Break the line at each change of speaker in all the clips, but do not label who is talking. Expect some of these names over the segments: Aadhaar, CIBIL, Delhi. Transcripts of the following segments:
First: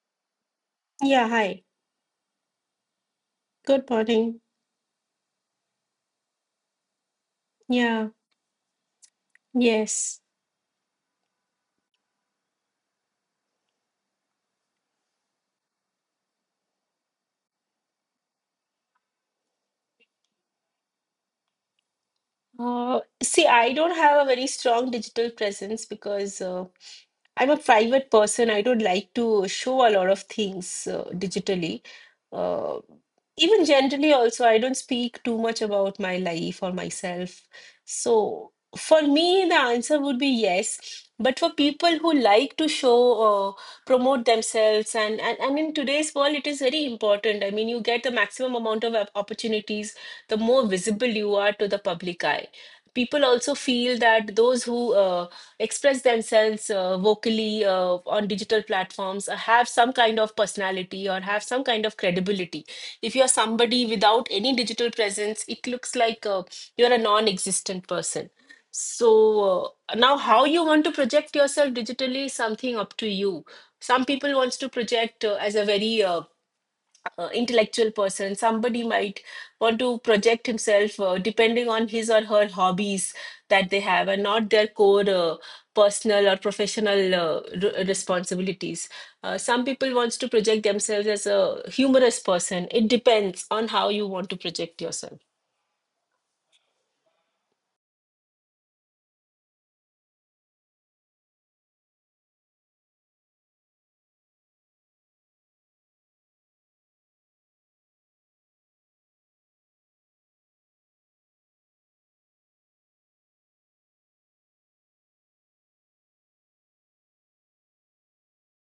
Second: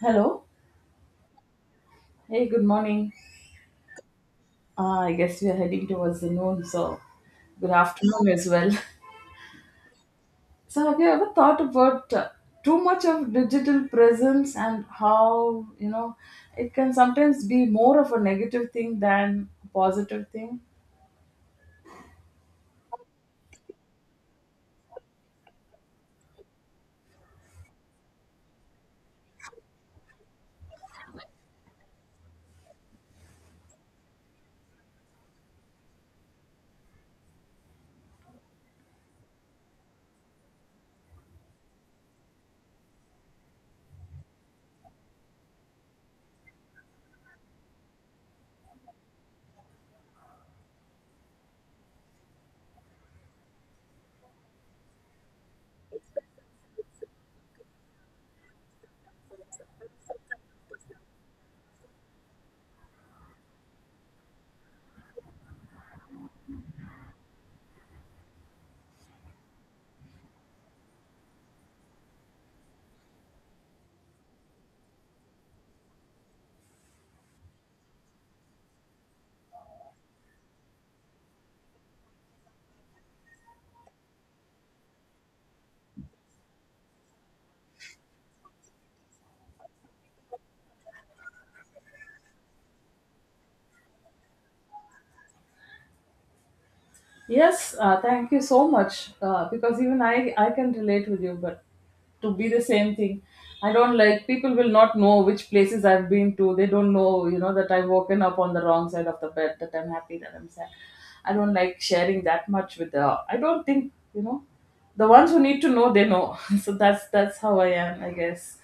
Hello.
Yeah, hi.
Hey, good morning.
Good morning.
I guess we are heading towards the noon, so good
Yeah,
afternoon as well.
yes.
So, have you ever thought about too much of digital presence and how, it can sometimes be more of a negative thing than a positive thing?
See, I don't have a very strong digital presence because I'm a private person. I don't like to show a lot of things digitally. Uh, Even generally, also, I don't speak too much about my life or myself. So, for me, the answer would be yes. But for people who like to show, promote themselves, and in today's world, it is very important. I mean, you get the maximum amount of opportunities the more visible you are to the public eye. People also feel that those who express themselves vocally on digital platforms have some kind of personality or have some kind of credibility. If you are somebody without any digital presence, it looks like you're a non-existent person. So now, how you want to project yourself digitally is something up to you. Some people wants to project as a very intellectual person. Somebody might want to project himself depending on his or her hobbies that they have and not their core personal or professional responsibilities. Some people wants to project themselves as a humorous person. It depends on how you want to project yourself.
Yes, thank you so much. Because even I can relate with you, but to be the same thing, I don't like people will not know which places I've been to. They don't know, that I've woken up on the wrong side of the bed, that I'm happy, that I'm sad. I don't like sharing that much with the. I don't think, the ones who need to know, they know. So that's how I am, I guess.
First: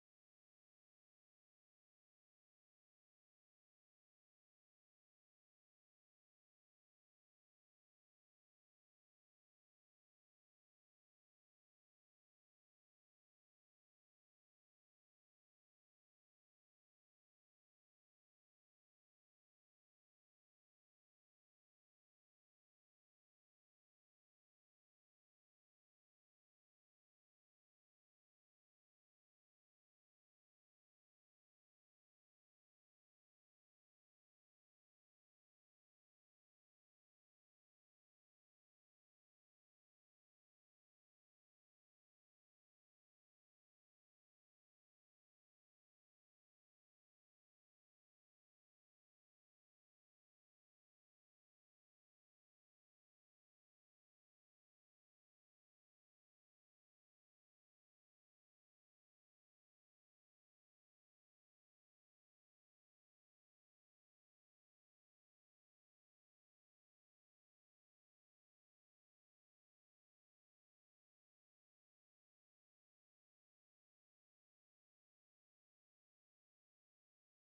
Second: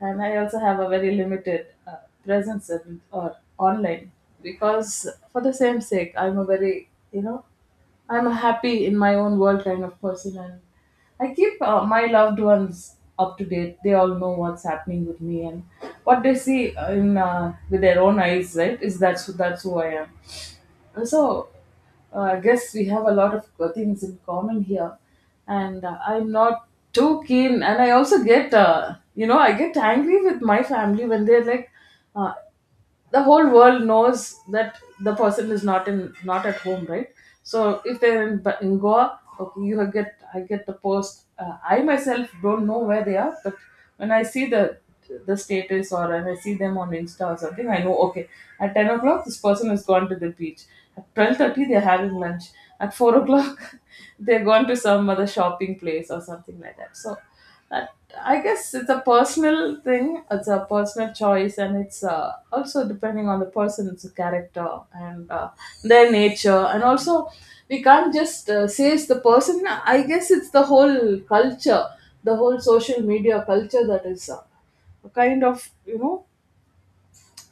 And I also have a very limited presence in, or online because for the same sake, I'm a very I'm a happy in my own world kind of person, and I keep my loved ones up to date. They all know what's happening with me and what they see in with their own eyes. Right? Is that's who I am. And so, I guess we have a lot of things in common here, and I'm not too keen. And I also get, I get angry with my family when they're like, uh, the whole world knows that the person is not in not at home, right. So if they're in, in Goa, okay, you have get, I get the post, I myself don't know where they are, but when I see the status, or when I see them on Insta or something, I know, okay, at 10 o'clock this person has gone to the beach, at 12:30 they're having lunch, at 4 o'clock they're gone to some other shopping place or something like that, so. But I guess it's a personal thing. It's a personal choice, and it's also depending on the person's character and their nature, and also we can't just say it's the person. I guess it's the whole culture, the whole social media culture that is kind of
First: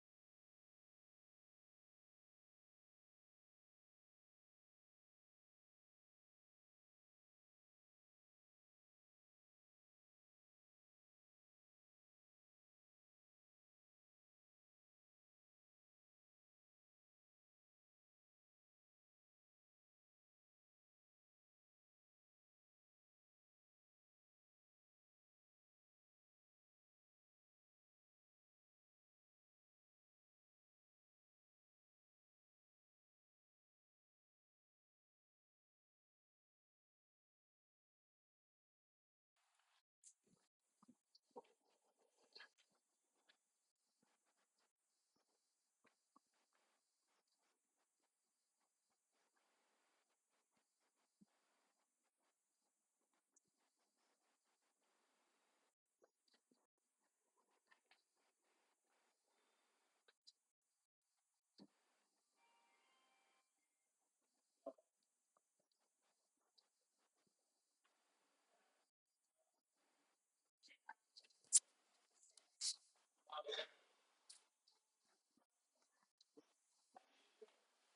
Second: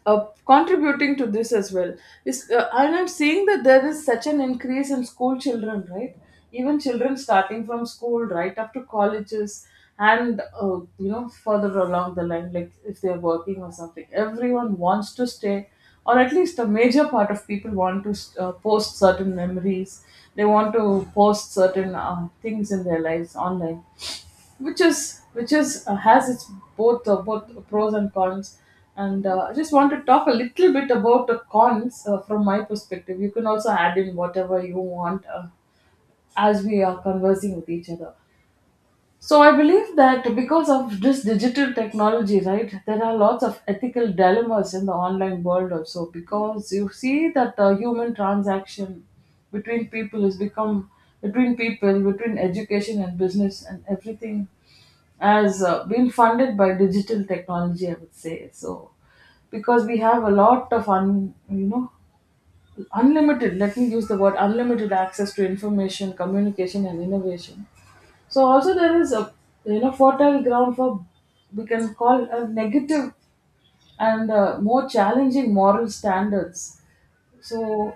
uh, contributing to this as well. Is and I'm seeing that there is such an increase in school children, right? Even children starting from school right up to colleges, and further along the line, like if they're working or something, everyone wants to stay, or at least a major part of people want to post certain memories, they want to post certain things in their lives online, which is has its both pros and cons. And I just want to talk a little bit about the cons, from my perspective. You can also add in whatever you want, as we are conversing with each other. So I believe that because of this digital technology, right, there are lots of ethical dilemmas in the online world also, because you see that the human transaction between people has become, between people, between education and business and everything, has been funded by digital technology, I would say. So because we have a lot of unlimited, let me use the word unlimited access to information, communication, and innovation, so also there is a fertile ground for, we can call, a negative and more challenging moral standards. So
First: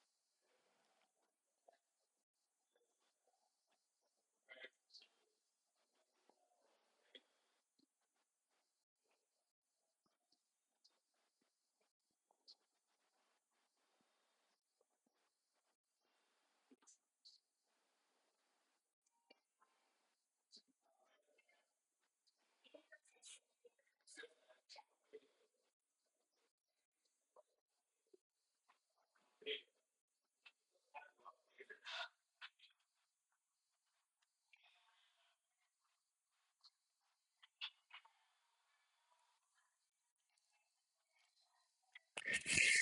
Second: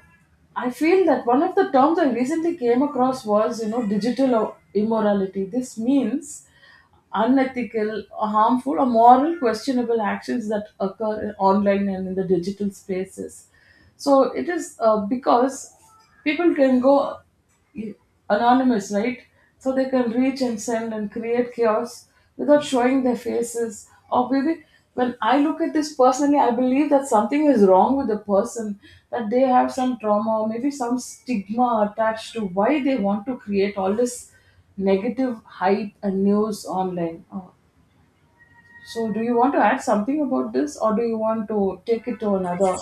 I feel that one of the terms I recently came across was, digital immorality. This means unethical, harmful, or moral questionable actions that occur in online and in the digital spaces. So it is, because people can go anonymous, right? So they can reach and send and create chaos without showing their faces. Or maybe when I look at this personally, I believe that something is wrong with the person, that they have some trauma or maybe some stigma attached to why they want to create all this negative hype and news online. So, do you want to add something about this, or do you want to take it to another?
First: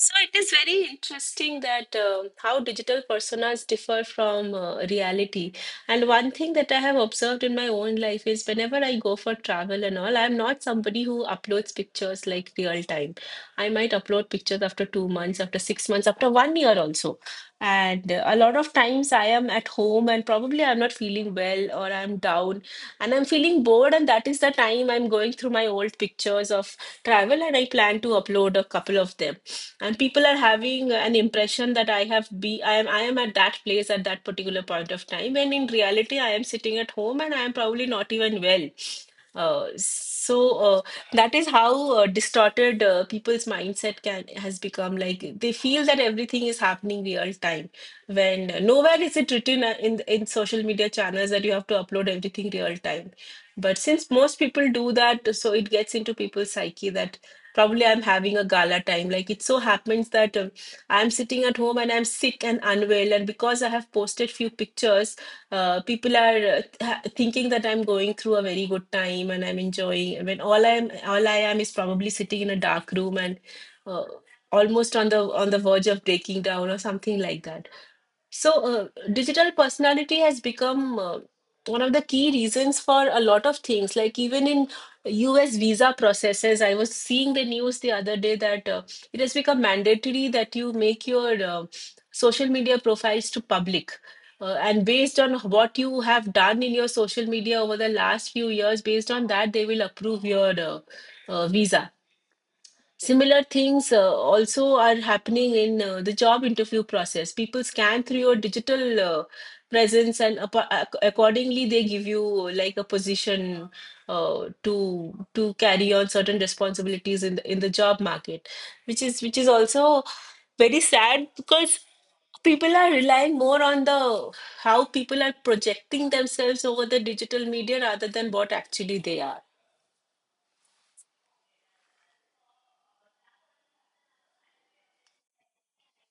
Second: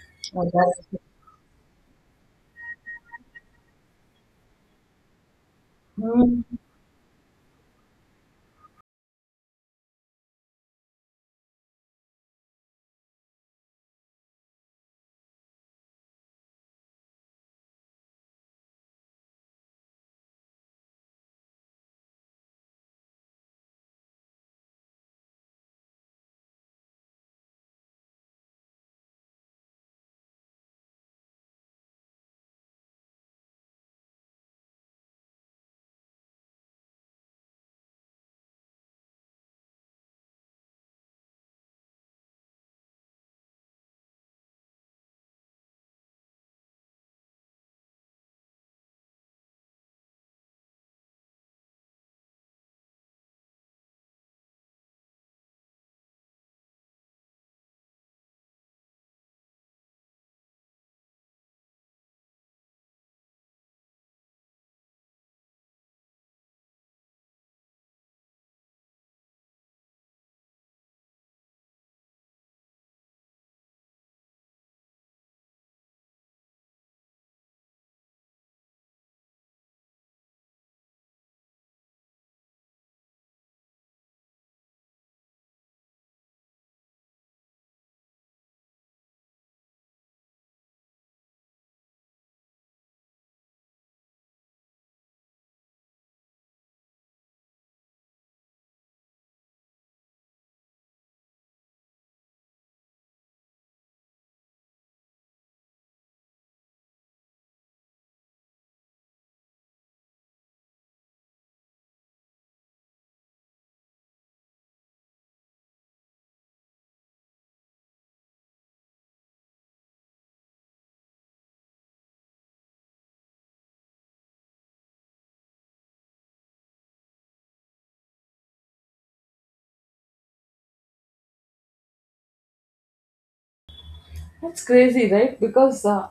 So it
Oh,
is very
that's-
interesting that how digital personas differ from reality. And one
Hmm.
thing that I have observed in my own life is whenever I go for travel and all, I'm not somebody who uploads pictures like real time. I might upload pictures after 2 months, after 6 months, after one year also. And a lot of times I am at home and probably I'm not feeling well or I'm down and I'm feeling bored. And that is the time I'm going through my old pictures of travel and I plan to upload a couple of them, and people are having an impression that I have be I am at that place at that particular point of time, when in reality I am sitting at home and I am probably not even well. So that is how distorted people's mindset can has become. Like they feel that everything is happening real time, when nowhere is it written in social media channels that you have to upload everything real time. But since most people do that, so it gets into people's psyche that probably I'm having a gala time. Like it so happens that I'm sitting at home and I'm sick and unwell, and because I have posted few pictures, people are thinking that I'm going through a very good time and I'm enjoying, when all I am is probably sitting in a dark room and uh, almost on the verge of breaking down or something like that. So digital personality has become one of the key reasons for a lot of things. Like even in US visa processes, I was seeing the news the other day that it has become mandatory that you make your social media profiles to public. And based on what you have done in your social media over the last few years, based on that, they will approve your visa. Similar things also are happening in the job interview process. People scan through your digital presence, and accordingly, they give you like a position to carry on certain responsibilities in in the job market, which is also very sad, because people are relying more on the how people are projecting themselves over the digital media rather than what actually they are.
That's crazy, right? Because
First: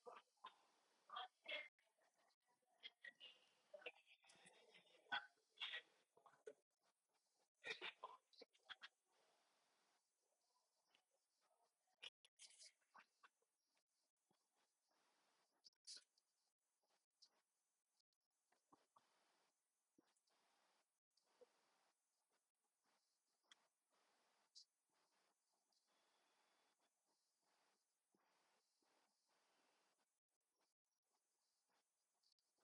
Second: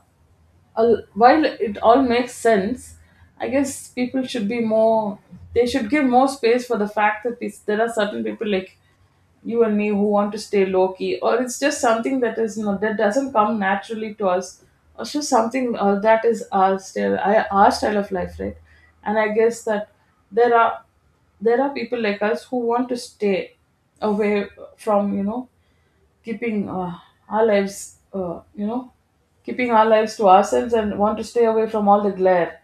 while it all makes sense, I guess people should be more. They should give more space for the fact that there are certain people like you and me who want to stay low key, or it's just something that is not, that doesn't come naturally to us, or it's just something that is our style of life, right? And I guess that there are there are people like us who want to stay away from, keeping our lives, keeping our lives to ourselves, and want to stay away from all the glare.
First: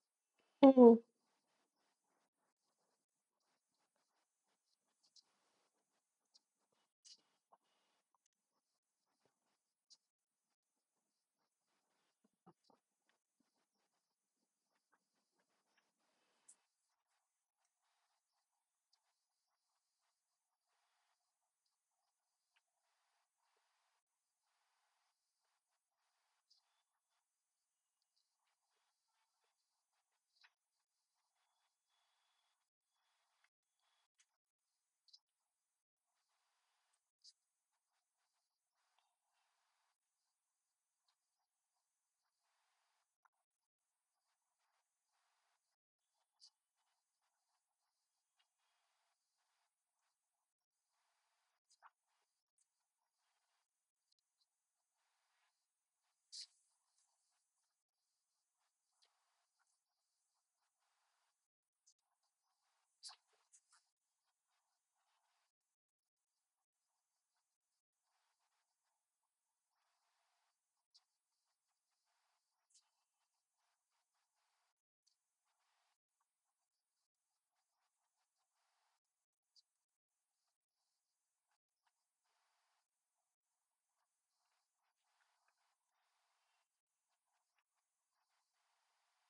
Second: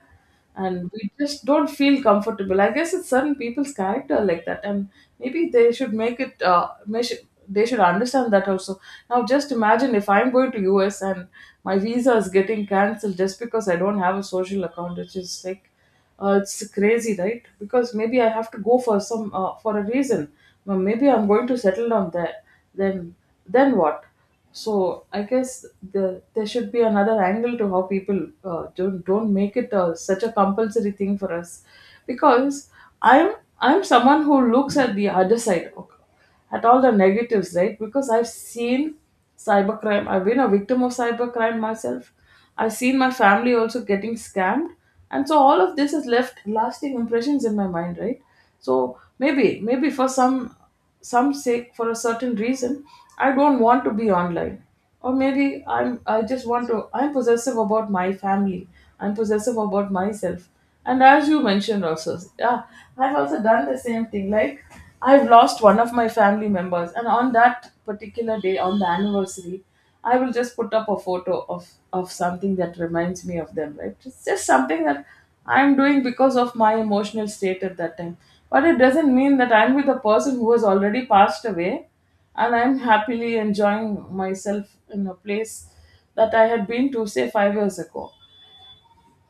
And
Hmm.
we just don't feel comfortable. I guess it's certain people's character like that, and maybe they should make it. They should understand that also. Now, just imagine if I'm going to US and my visa is getting cancelled just because I don't have a social account, which is like, it's crazy, right? Because maybe I have to go for some for a reason. Well, maybe I'm going to settle down there, then then what? So I guess there should be another angle to how people don't make it such a compulsory thing for us, because i'm I'm someone who looks at the other side, okay, at all the negatives, right? Because I've seen cybercrime, I've been a victim of cybercrime myself. I've seen my family also getting scammed. And so all of this has left lasting impressions in my mind, right? So maybe for some sake, for a certain reason, I don't want to be online, or maybe I just want to, I'm possessive about my family, I'm possessive about myself, and as you mentioned also, yeah, I've also done the same thing, like, I've lost one of my family members, and on that particular day, on the anniversary, I will just put up a photo of something that reminds me of them, right? It's just something that I'm doing because of my emotional state at that time, but it doesn't mean that I'm with a person who has already passed away and I'm happily enjoying myself in a place that I had been to, say, 5 years ago.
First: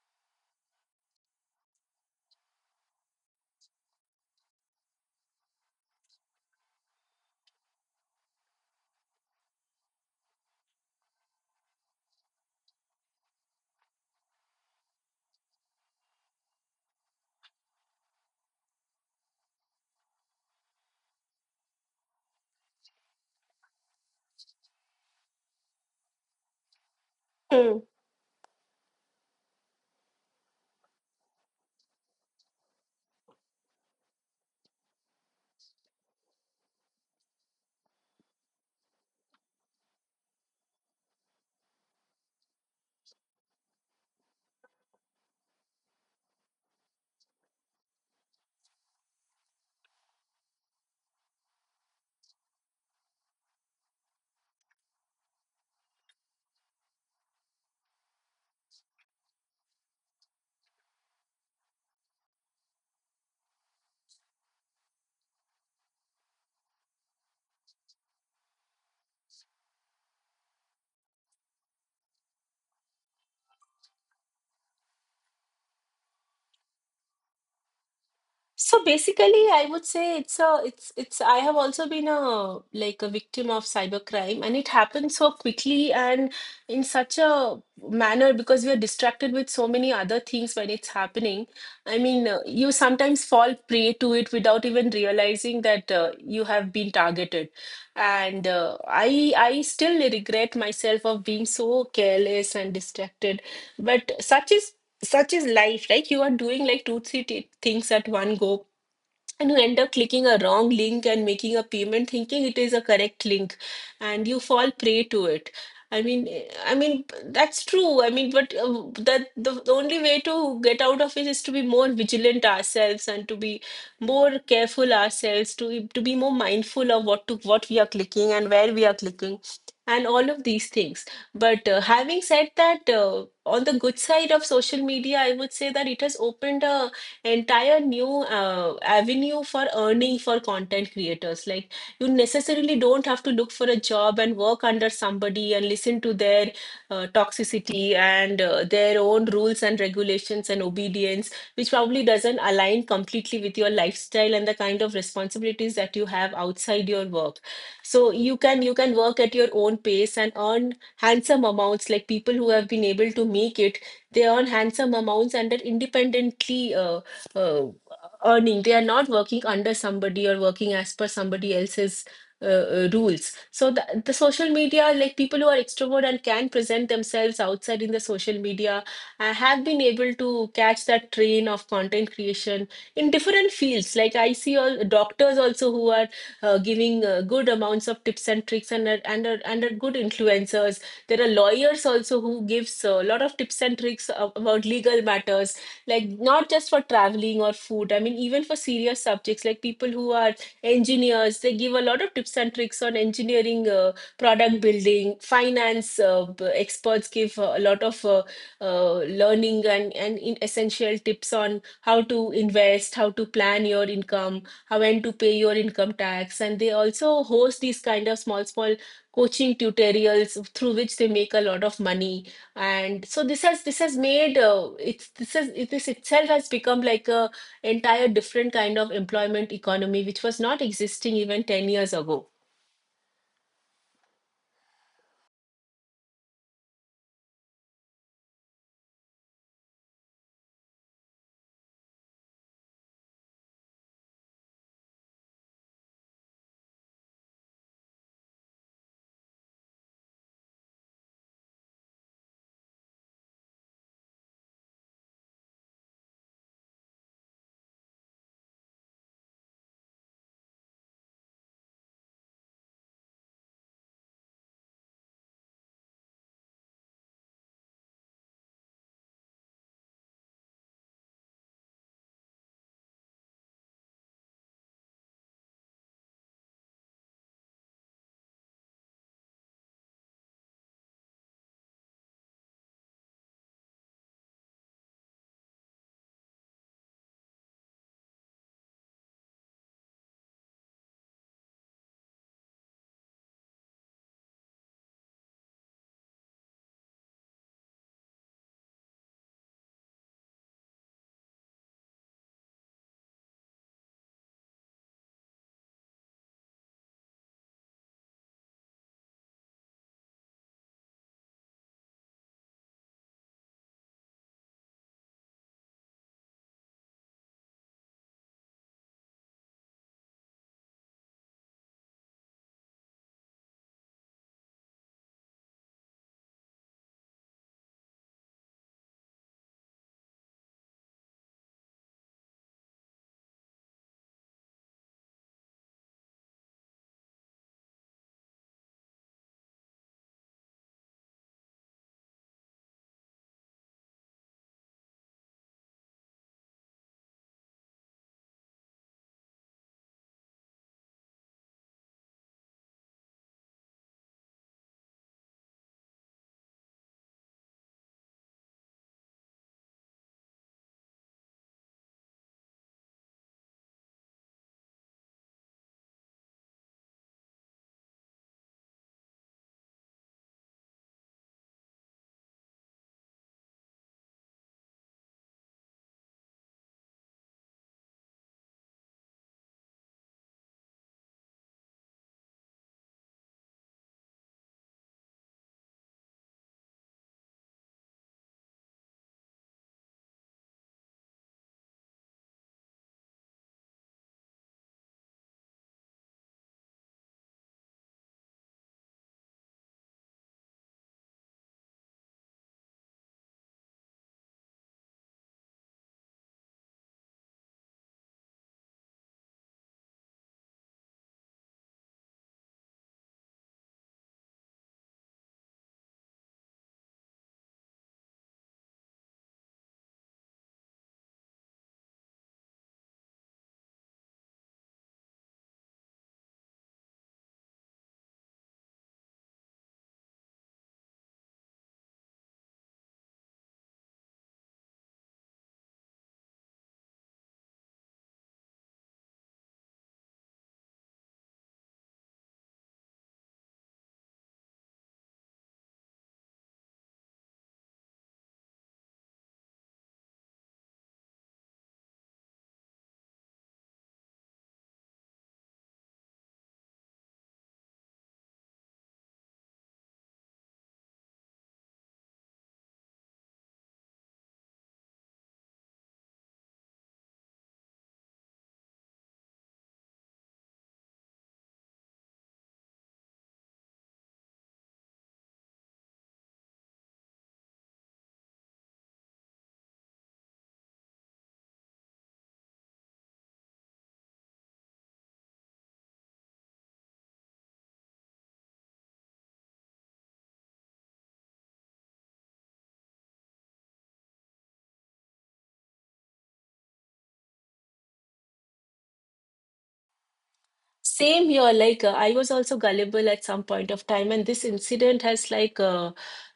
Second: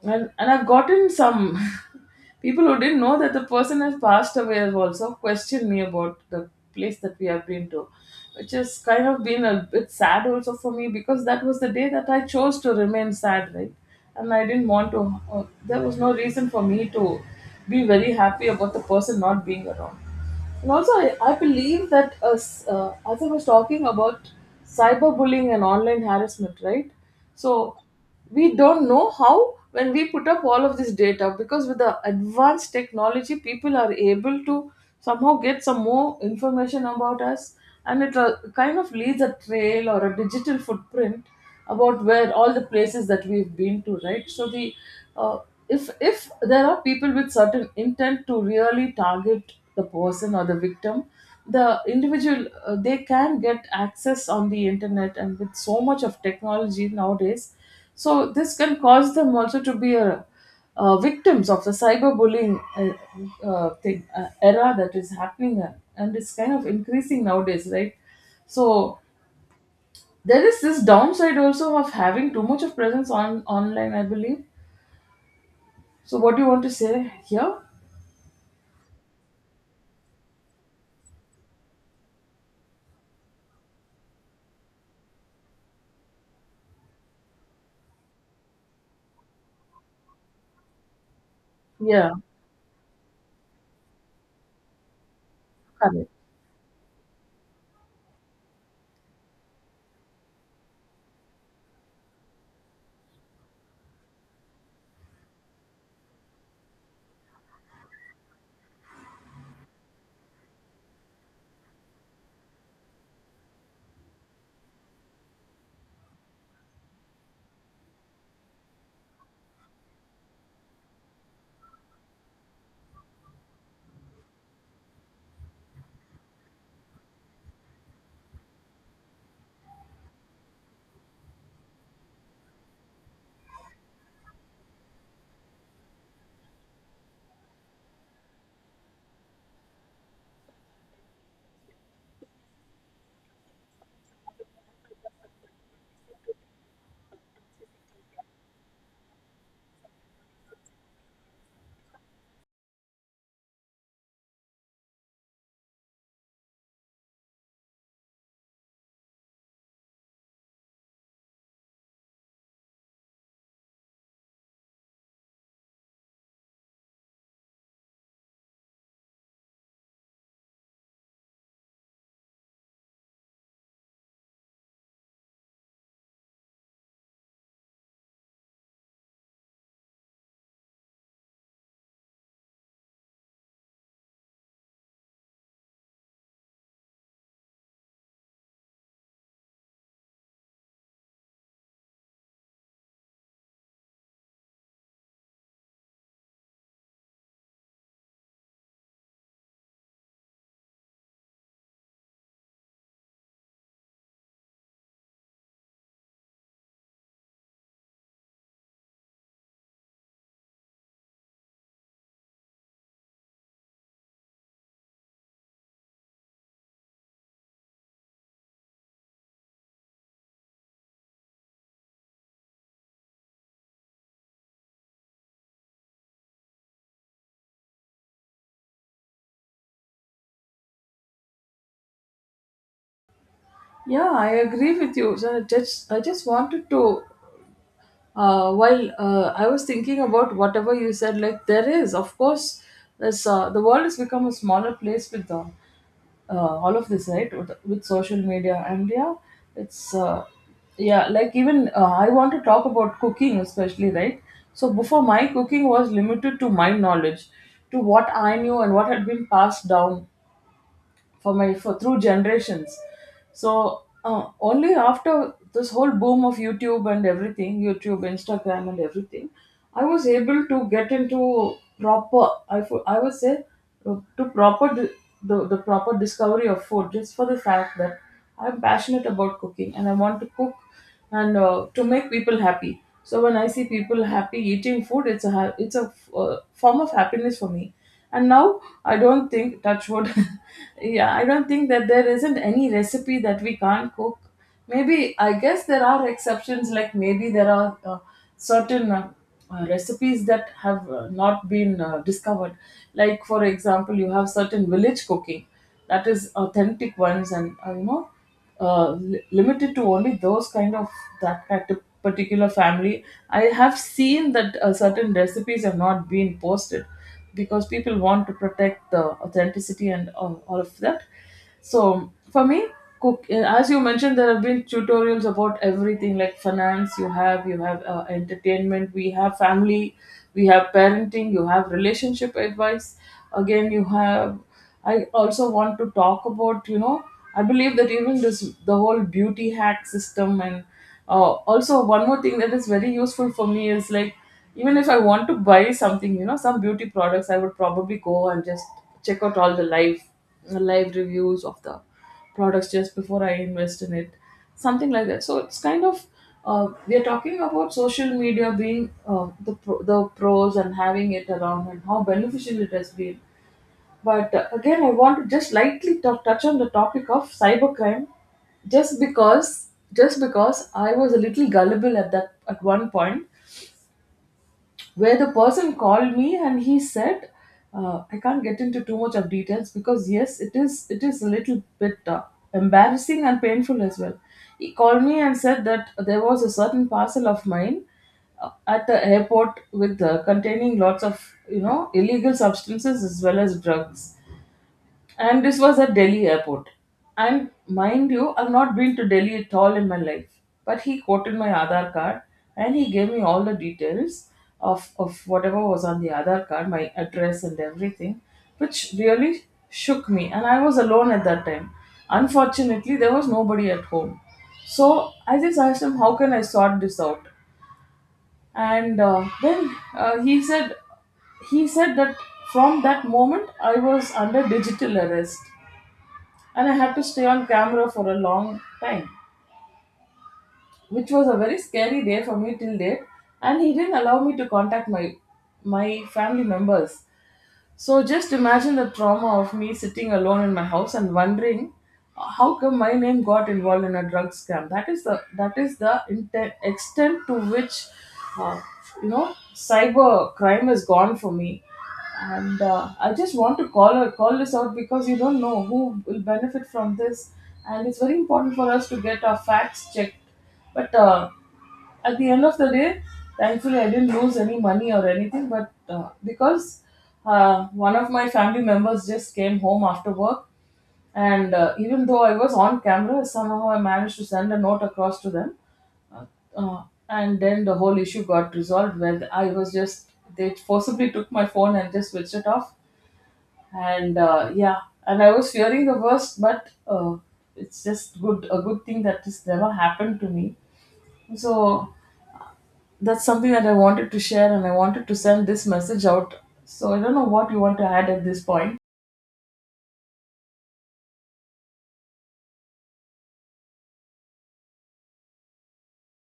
And I've gotten some people who didn't know that the person has passed away have also questioned me about the place that we have been to, which has kind of been a bit sad also for me, because that was the day that I chose to remain sad, right? And I didn't want to, there was no reason for me to be very happy about the person not being around. And also, I believe that as I was talking about cyberbullying and online harassment, right?
Hmm.
So we don't know how when we put up all of this data, because with the advanced technology, people are able to somehow get some more information about us, and it kind of leaves a trail or a digital footprint about where all the places that we've been to, right? So the uh, if there are people with certain intent to really target the person or the victim, the individual, they can get access on the internet, and with so much of technology nowadays, so this can cause them also to be victims of the cyberbullying thing, era, that is happening, and it's kind of increasing nowadays, right? So there is this downside also of having too much of presence on online, I believe. So what do you want to say here?
So basically, I would say it's a it's it's I have also been a like a victim of cybercrime, and it happens so quickly and in such a manner because we are distracted with so many other things when it's happening. I
Yeah,
mean, uh, you sometimes fall prey to it without even realizing that
correct.
you have been targeted. And I still regret myself of being so careless and distracted. But such is life, right? You are doing like two, three things at one go, and you end up clicking a wrong link and making a payment thinking it is a correct link, and you fall prey to it. I mean, that's true. I mean but uh, that the only way to get out of it is to be more vigilant ourselves, and to be more careful ourselves, to be more mindful of what to what we are clicking and where we are clicking and all of these things. But having said that, on the good side of social media, I would say that it has opened a entire new avenue for earning for content creators. Like you necessarily don't have to look for a job and work under somebody and listen to their toxicity and their own rules and regulations and obedience, which probably doesn't align completely with your lifestyle and the kind of responsibilities that you have outside your work. So you can work at your own pace and earn handsome amounts. Like people who have been able to make it, they earn handsome amounts and are independently. Uh, earning. They are not working under somebody or working as per somebody else's uh, rules. So the social media, like people who are extrovert and can present themselves outside in the social media, have been able to catch that train of content creation in different fields. Like I see all doctors also who are giving good amounts of tips and tricks, and are good influencers. There are lawyers also who gives a lot of tips and tricks about legal matters, like not just for traveling or food. I mean, even for serious subjects, like people who are engineers, they give a lot of tips and tricks on engineering, product building, finance. Experts give a lot of uh, learning and in essential tips on how to invest, how to plan your income, how when to pay your income tax. And they also host these kind of small, small coaching tutorials through which they make a lot of money. And so this has made it's this has this itself has become like a entire different kind of employment economy, which was not existing even 10 years ago.
Yeah, I agree with you. So I just wanted to, while I was thinking about whatever you said, like, there is, of course, there's the world has become a smaller place with them. All of this, right? With social media and yeah, it's yeah, like even I want to talk about cooking especially, right? So before, my cooking was limited to my knowledge, to what I knew and what had been passed down for through generations. So only after this whole boom of YouTube and everything, YouTube, Instagram, and everything, I was able to get into proper, I would say, to the proper discovery of food just for the fact that I'm passionate about cooking and I want to cook, and to make people happy. So when I see people happy eating food, it's a form of happiness for me. And now I don't think, touch wood. Yeah, I don't think that there isn't any recipe that we can't cook. Maybe I guess there are exceptions. Like maybe there are. Certain recipes that have not been discovered. Like, for example, you have certain village cooking that is authentic ones and, limited to only those kind of that kind of particular family. I have seen that certain recipes have not been posted because people want to protect the authenticity and all of that. So for me, cook as you mentioned, there have been tutorials about everything like finance. You have entertainment. We have family. We have parenting. You have relationship advice. Again, you have I also want to talk about, I believe that even this, the whole beauty hack system, and also one more thing that is very useful for me is like, even if I want to buy something, you know, some beauty products, I would probably go and just check out all the live reviews of the products just before I invest in it, something like that. So it's kind of we are talking about social media being the pros and having it around and how beneficial it has been. But again, I want to just lightly touch on the topic of cybercrime, just because I was a little gullible at that at 1 point, where the person called me and he said, I can't get into too much of details because yes, it is a little bit embarrassing and painful as well. He called me and said that there was a certain parcel of mine at the airport with containing lots of, you know, illegal substances as well as drugs, and this was at Delhi airport. And mind you, I've not been to Delhi at all in my life. But he quoted my Aadhaar card and he gave me all the details of whatever was on the Aadhaar card, my address and everything, which really shook me. And I was alone at that time. Unfortunately, there was nobody at home. So I just asked him, "How can I sort this out?" And then he said that from that moment I was under digital arrest and I had to stay on camera for a long time, which was a very scary day for me till date. And he didn't allow me to contact my family members. So just imagine the trauma of me sitting alone in my house and wondering how come my name got involved in a drug scam. That is the extent to which uh, you know, cyber crime is gone for me. And I just want to call this out because you don't know who will benefit from this, and it's very important for us to get our facts checked. But at the end of the day, thankfully, I didn't lose any money or anything, but because one of my family members just came home after work, and even though I was on camera, somehow I managed to send a note across to them. Uh, uh, and then the whole issue got resolved when I was just, they forcibly took my phone and just switched it off. And yeah, and I was fearing the worst, but it's just good, a good thing that this never happened to me. So that's something that I wanted to share and I wanted to send this message out. So I don't know what you want to add at this point.
Same here, like I was also gullible at some point of time, and this incident has like uh,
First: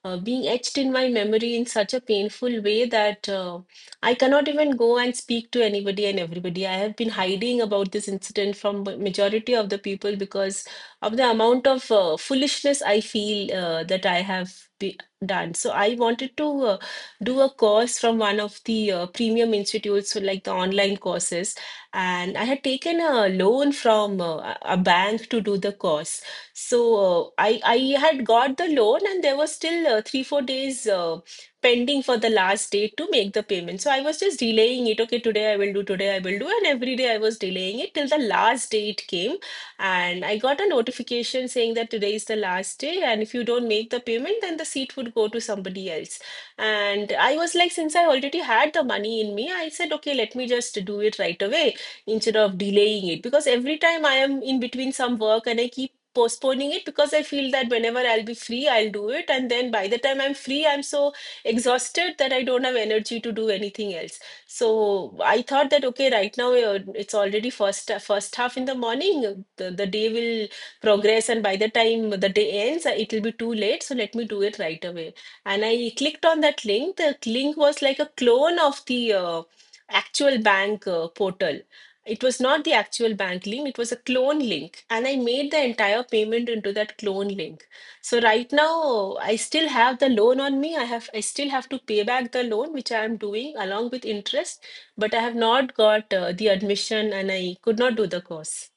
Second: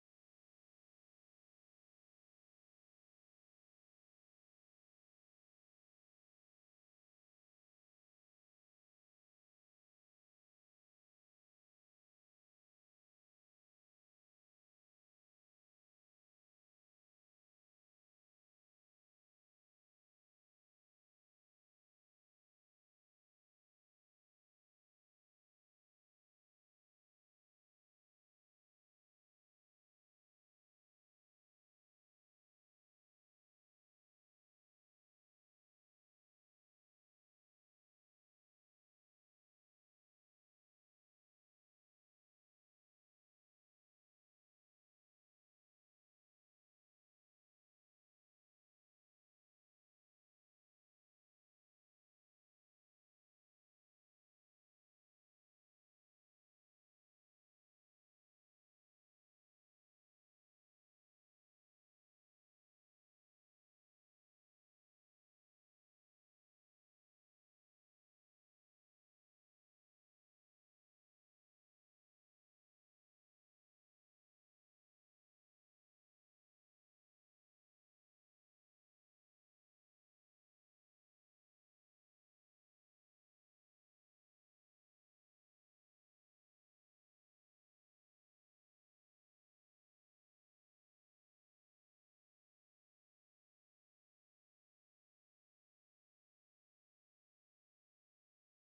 uh, being etched in my memory in such a painful way that I cannot even go and speak to anybody and everybody. I have been hiding about this incident from majority of the people because of the amount of foolishness I feel that I have be done. So I wanted to do a course from one of the premium institutes, so like the online courses, and I had taken a loan from a bank to do the course. So I had got the loan, and there was still 3-4 days pending for the last date to make the payment. So I was just delaying it. Okay, today I will do. Today I will do, and every day I was delaying it till the last date came, and I got a notification saying that today is the last day, and if you don't make the payment, then the seat would go to somebody else. And I was like, since I already had the money in me, I said, okay, let me just do it right away instead of delaying it, because every time I am in between some work and I keep postponing it because I feel that whenever I'll be free I'll do it, and then by the time I'm free I'm so exhausted that I don't have energy to do anything else. So I thought that okay, right now it's already first first half in the morning. The the day will progress and by the time the day ends it will be too late, so let me do it right away. And I clicked on that link. The link was like a clone of the actual bank portal. It was not the actual bank link, it was a clone link. And I made the entire payment into that clone link. So right now, I still have the loan on me. I have I still have to pay back the loan, which I am doing along with interest, but I have not got the admission and I could not do the course.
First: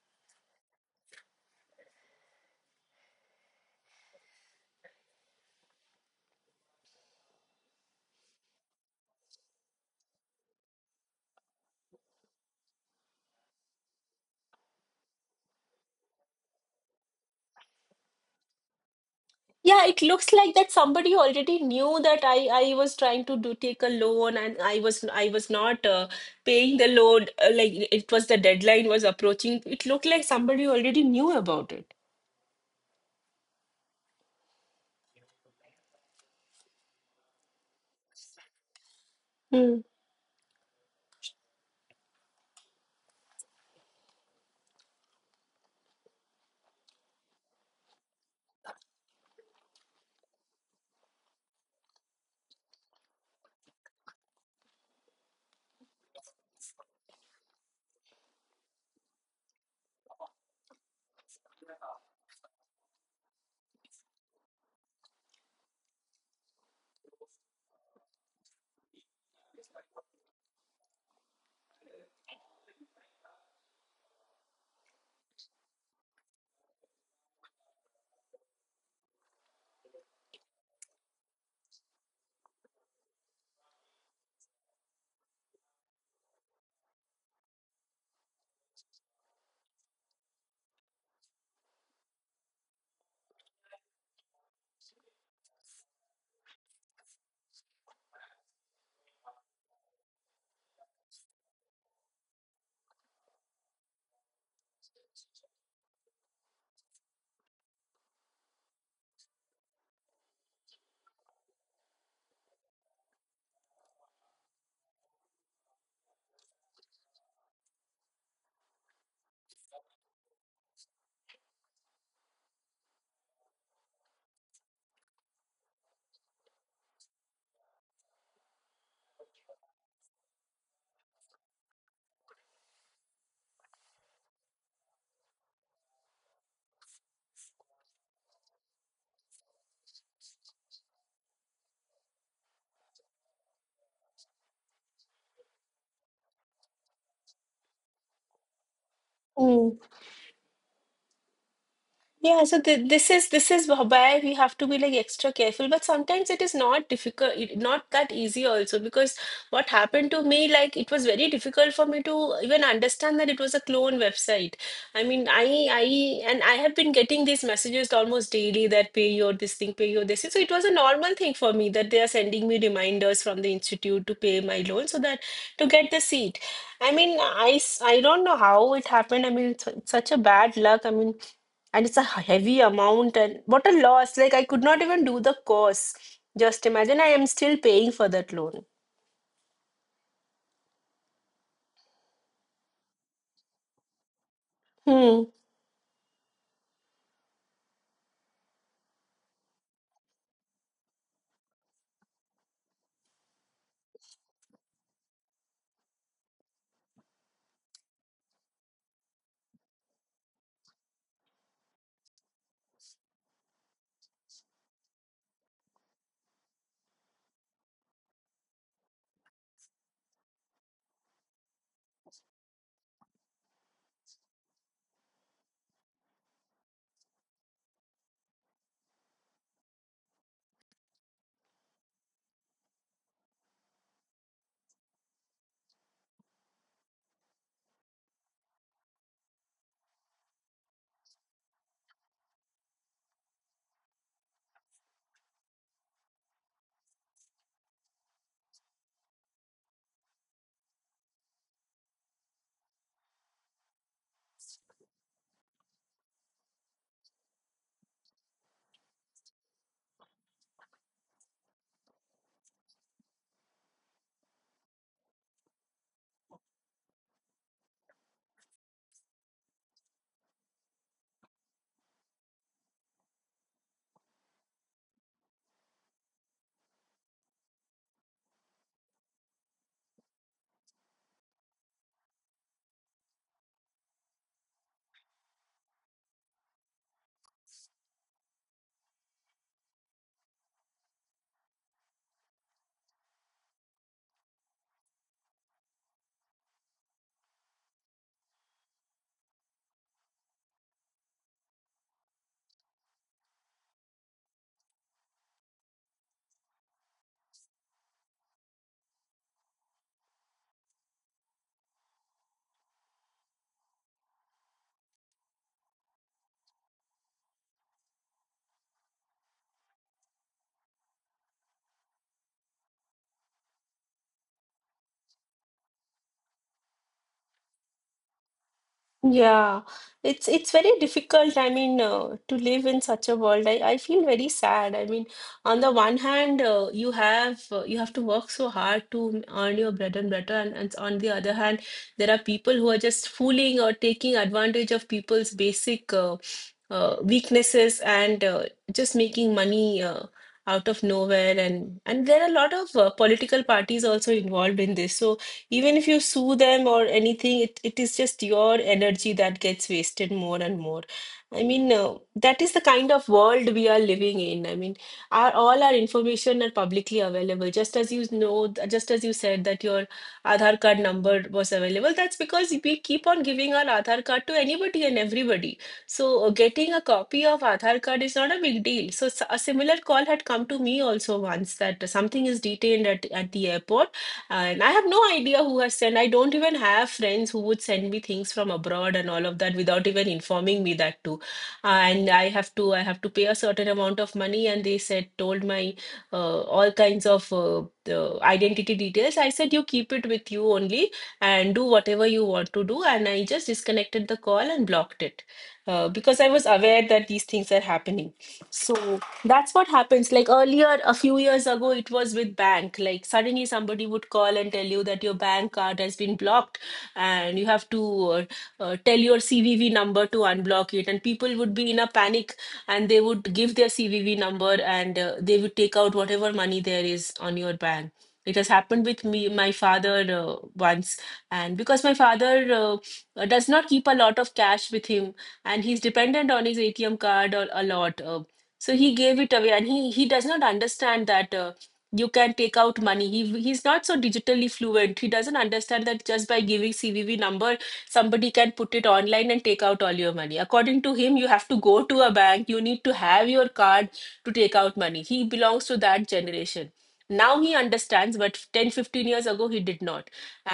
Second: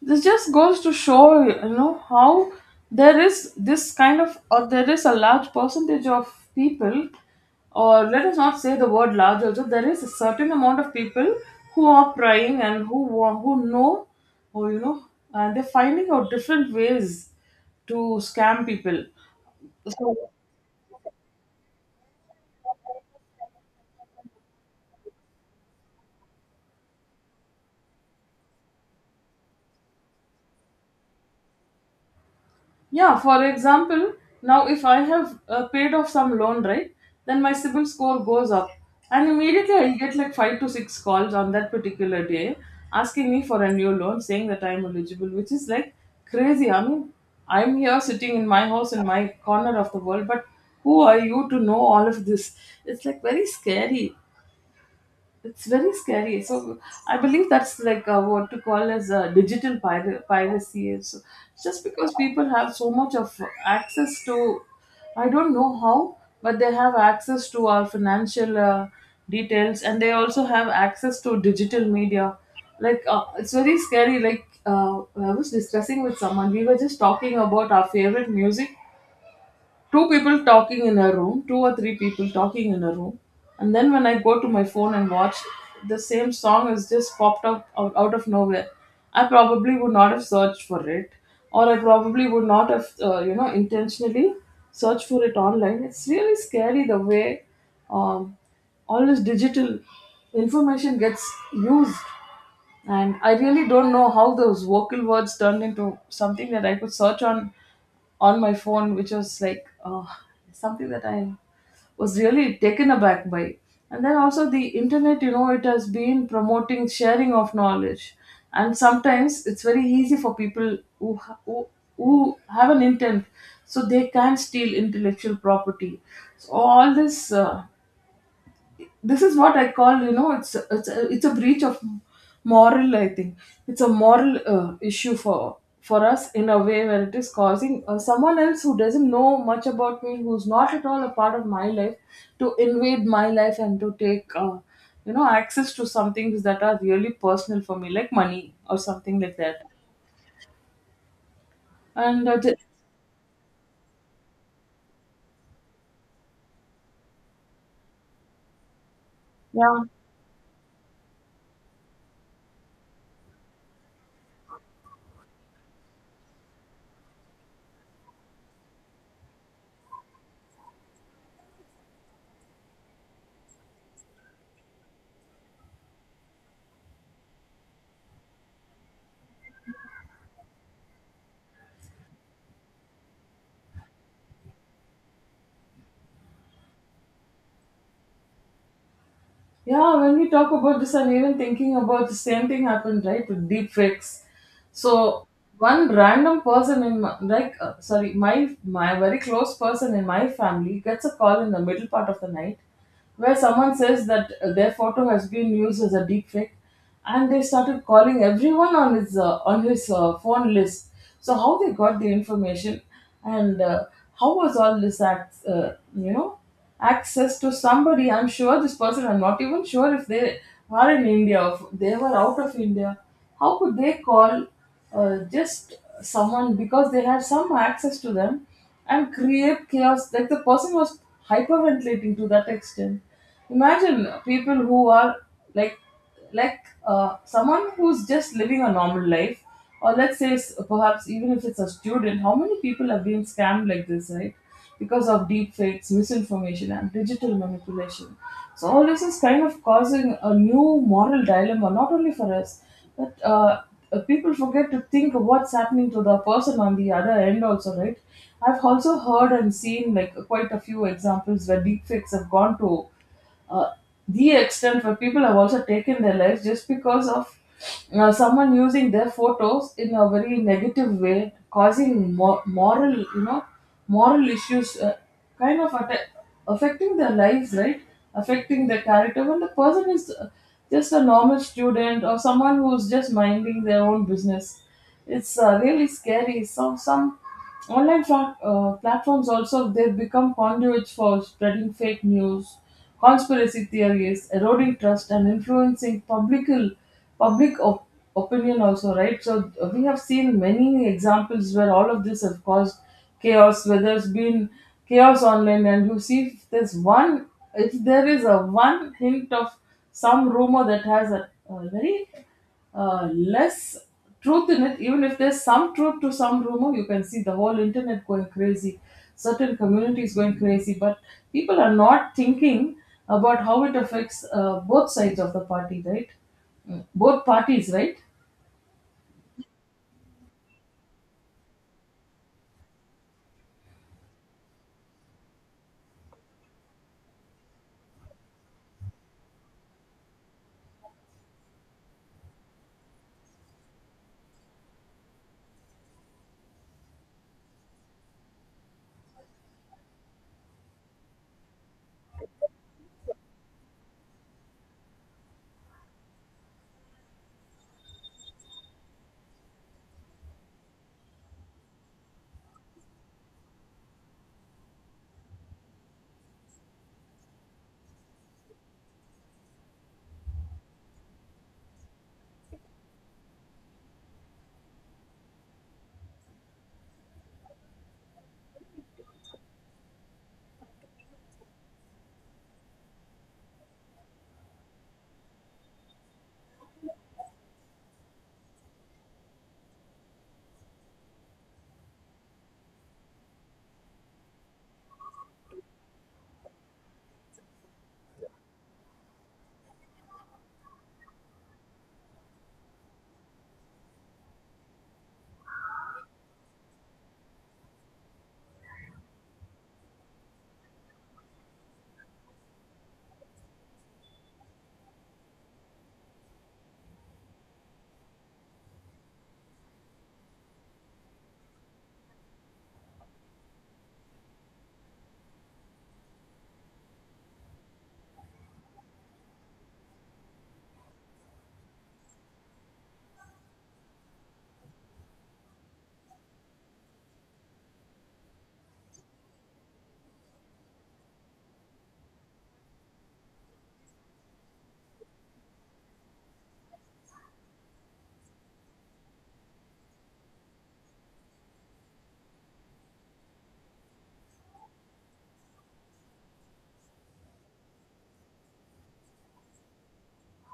This just goes to show, you know, how there is this kind of, or there is a large percentage of people, or let us not say the word large also, there is a certain amount of people who are praying and who know, or you know, and they're finding out different ways to scam people.
Yeah, it
So
looks like that somebody already knew that I was trying to do take a loan and I was not paying the loan, like it was the deadline was approaching. It looked like somebody already knew about it.
yeah, for example, now if I have paid off some loan, right, then my CIBIL score goes up. And immediately
Hmm.
I'll get like five to six calls on that particular day asking me for a new loan, saying that I'm eligible, which is like crazy. I mean, I'm here sitting in my house in my corner of the world, but who are you to know all of this? It's like very scary. It's very scary. So I believe that's like what to call as digital piracy. So just because people have so much of access to, I don't know how, but they have access to our financial details, and they also have access to digital media. It's very scary. I was discussing with someone, we were just talking about our favorite music, two people talking in a room, two or three people talking in a room. And then when I go to my phone and watch, the same song has just popped up out of nowhere. I probably would not have searched for it, or I probably would not have, you know, intentionally searched for it online. It's really scary the way um, all this digital information gets used. And I really don't know how those vocal words turned into something that I could search on my phone, which was like something that I was really taken aback by. And then also the internet, you know, it has been promoting sharing of knowledge, and sometimes it's very easy for people who have an intent, so they can steal intellectual property. So all this this is what I call, you know, it's a breach of moral, I think. It's a moral issue for us in a way where it is causing someone else who doesn't know much about me, who's not at all a part of my life, to invade my life and to take you know, access to some things that are really personal for me, like money or something like that.
Mm.
and uh,
Yeah,
the-
so th this is wh- where we have to be like extra careful, but sometimes it is not difficult, not that easy also because what
yeah.
happened to me, like it was very difficult for me to even understand that it was a clone website. I mean, I and I have been getting these messages almost daily that pay your this thing, pay your this thing. So it was a normal thing for me that they are sending me reminders from the institute to pay my loan so that to get the seat. I mean, I don't know how it happened. I mean, it's such a bad luck. I mean, and it's a heavy amount, and what a loss. Like I could not even do the course. Just imagine, I am still paying for that loan.
Yeah, when we talk about this, I'm even thinking about the same thing happened, right? With deep fakes. So
Hmm.
one random person in my, my very close person in my family gets a call in the middle part of the night where someone says that their photo has been used as a deep fake, and they started calling everyone on his phone list. So how they got the information, and how was all this act? You know? Access to somebody. I'm sure this person, I'm not even sure if they are in India or if they were out of India. How could they call just someone because they had some access to them and create chaos? Like the person was hyperventilating to that extent. Imagine people who are like like someone who's just living a normal life, or let's say perhaps even if it's a student, how many people have been scammed like this, right? Because of deep fakes, misinformation, and digital manipulation. So all this is kind of causing a new moral dilemma, not only for us, but people forget to think of what's happening to the person on the other end also, right? I've also heard and seen like quite a few examples where deepfakes have gone to uh, the extent where people have also taken their lives just because of someone using their photos in a very negative way, causing moral, you know, moral issues, kind of affecting their lives, right? Affecting their character. When the person is just a normal student or someone who's just minding their own business, it's really scary. So some online platforms also, they've become conduits for spreading fake news, conspiracy theories, eroding trust, and influencing public opinion also, right? So we have seen many examples where all of this has caused chaos, where there's been chaos online, and you see if there is a one hint of some rumor that has a very less truth in it. Even if there's some truth to some rumor, you can see the whole internet going crazy, certain communities going crazy, but people are not thinking about how it affects both sides of the party, right? Mm. Both parties, right?
Yeah, it's very difficult. I mean, to live in such a world, I feel very sad. I mean, on the one hand, you have to work so hard to earn your bread and butter, and on the other hand, there are people who are just fooling or taking advantage of people's basic weaknesses, and just making money out of nowhere. And there are a lot of political parties also involved in this. So even if you sue them or anything, it is just your energy that gets wasted more and more. I mean, that is the kind of world we are living in. I mean, all our information are publicly available. Just as you know, just as you said that your Aadhaar card number was available, that's because we keep on giving our Aadhaar card to anybody and everybody. So getting a copy of Aadhaar card is not a big deal. So a similar call had come to me also once that something is detained at the airport, and I have no idea who has sent. I don't even have friends who would send me things from abroad and all of that without even informing me that too. And I have to pay a certain amount of money, and they said told my all kinds of the identity details. I said you keep it with you only and do whatever you want to do. And I just disconnected the call and blocked it because I was aware that these things are happening. So. That's what happens. Like earlier, a few years ago, it was with bank. Like suddenly somebody would call and tell you that your bank card has been blocked, and you have to tell your CVV number to unblock it. And people would be in a panic, and they would give their CVV number, and they would take out whatever money there is on your bank. It has happened with me, my father once. And because my father does not keep a lot of cash with him, and he's dependent on his ATM card a lot. So he gave it away, and he does not understand that you can take out money. He's not so digitally fluent. He doesn't understand that just by giving CVV number, somebody can put it online and take out all your money. According to him, you have to go to a bank. You need to have your card to take out money. He belongs to that generation. Now he understands, but 10, 15 years ago, he did not.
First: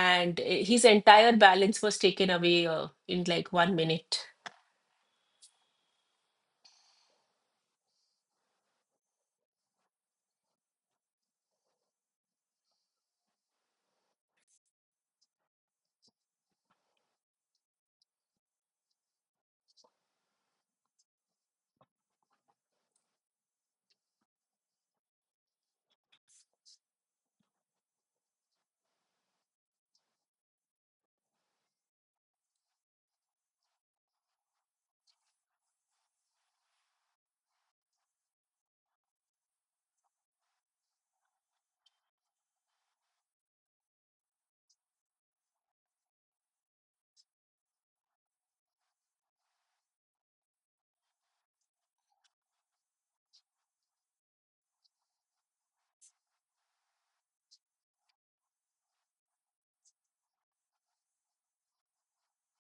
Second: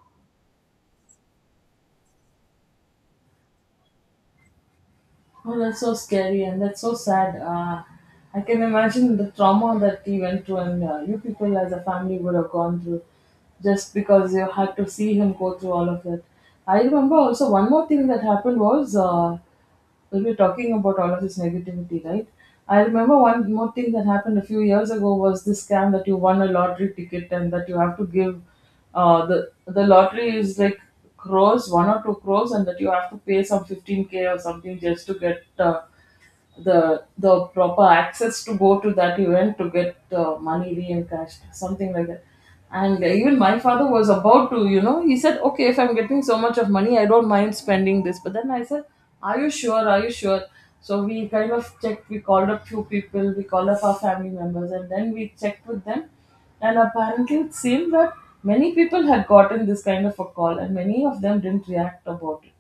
And his entire balance was taken away in like 1 minute.
Oh, that's so scary and that's so sad. I can imagine the trauma that he went through, and you people as a family would have gone through just because you had to see him go through all of that. I remember also one more thing that happened was we were talking about all of this negativity, right? I remember one more thing that happened a few years ago was this scam that you won a lottery ticket and that you have to give. The lottery is like crores, one or two crores, and that you have to pay some 15K or something just to get the proper access to go to that event to get money re-encashed, something like that. And even my father was about to, you know, he said, "Okay, if I'm getting so much of money, I don't mind spending this." But then I said, "Are you sure? Are you sure?" So we kind of checked. We called up few people. We called up our family members, and then we checked with them. And apparently, it seemed that many people had gotten this kind of a call, and many of them didn't react about it,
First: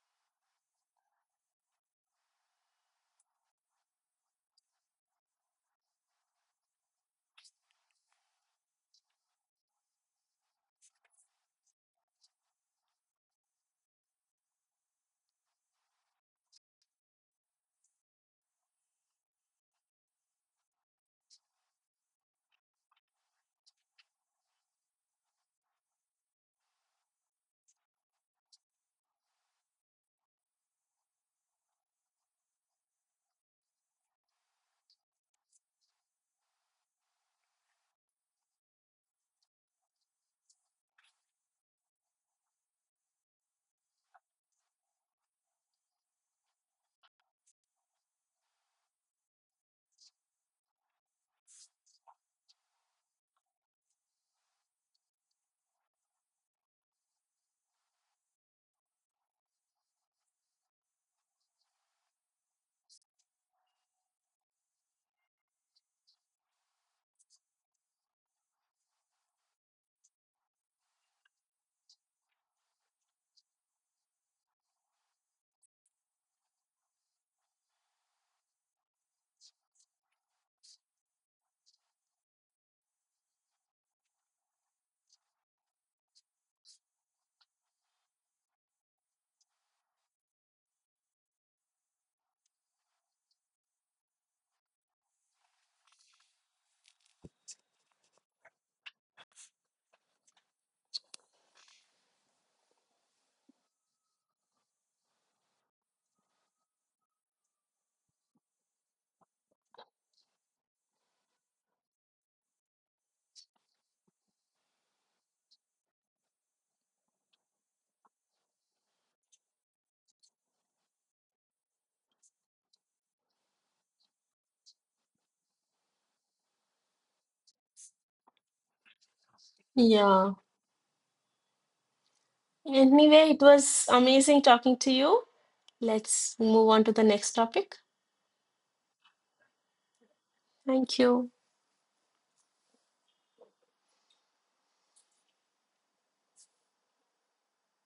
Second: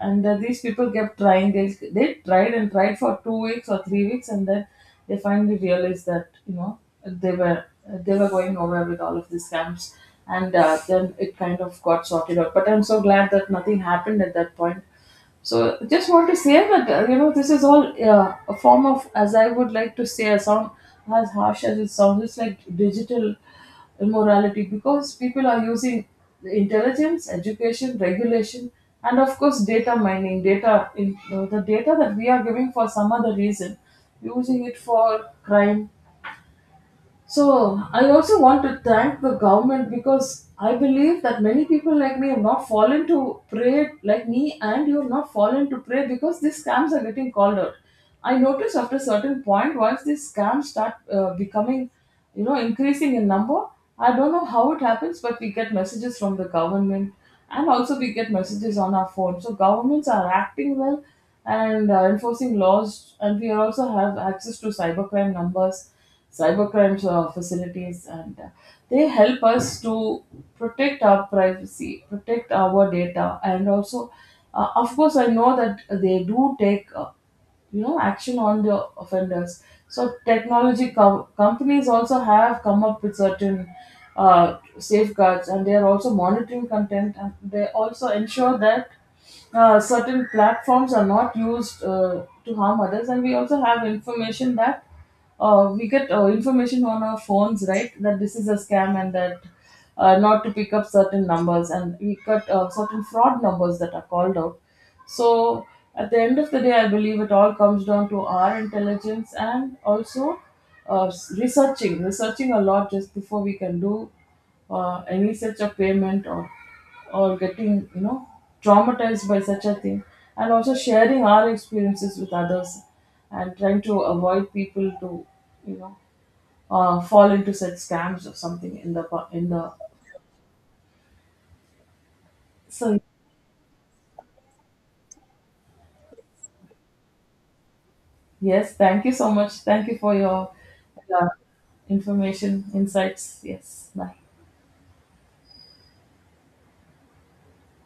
and these people kept trying. They tried and tried for 2 weeks or 3 weeks, and then they finally realized that, you know, they were they were going nowhere with all of these scams. And then it kind of got sorted out, but I'm so glad that nothing happened at that point. So just want to say that, you know, this is all a form of, as I would like to say, a sound. As harsh as it sounds, it's like digital immorality, because people are using the intelligence, education, regulation, and of course data mining, data in the data that we are giving for some other reason, using it for crime. So I also want to thank the government, because I believe that many people like me have not fallen to prey, like me and you have not fallen to prey, because these scams are getting called out. I noticed after a certain point, once these scams start becoming, you know, increasing in number. I don't know how it happens, but we get messages from the government, and also we get messages on our phone. So governments are acting well and enforcing laws, and we also have access to cybercrime numbers, cybercrimes facilities, and they help us to protect our privacy, protect our data, and also of course I know that they do take you know action on the offenders. So technology companies also have come up with certain safeguards, and they are also monitoring content, and they also ensure that certain platforms are not used to harm others. And we also have information that we get information on our phones, right, that this is a scam and that not to pick up certain numbers, and we got certain fraud numbers that are called out. So at the end of the day, I believe it all comes down to our intelligence, and also researching, researching a lot just before we can do any such a payment, or getting, you know, traumatized by such a thing, and also sharing our experiences with others, and trying to avoid people to, you know, fall into such scams or something in the in the.
Yeah.
So
Anyway, it was amazing talking to you. Let's move on to the next topic.
yes, thank you so much, thank you for your
Thank
uh,
you.
information, insights. Yes, bye.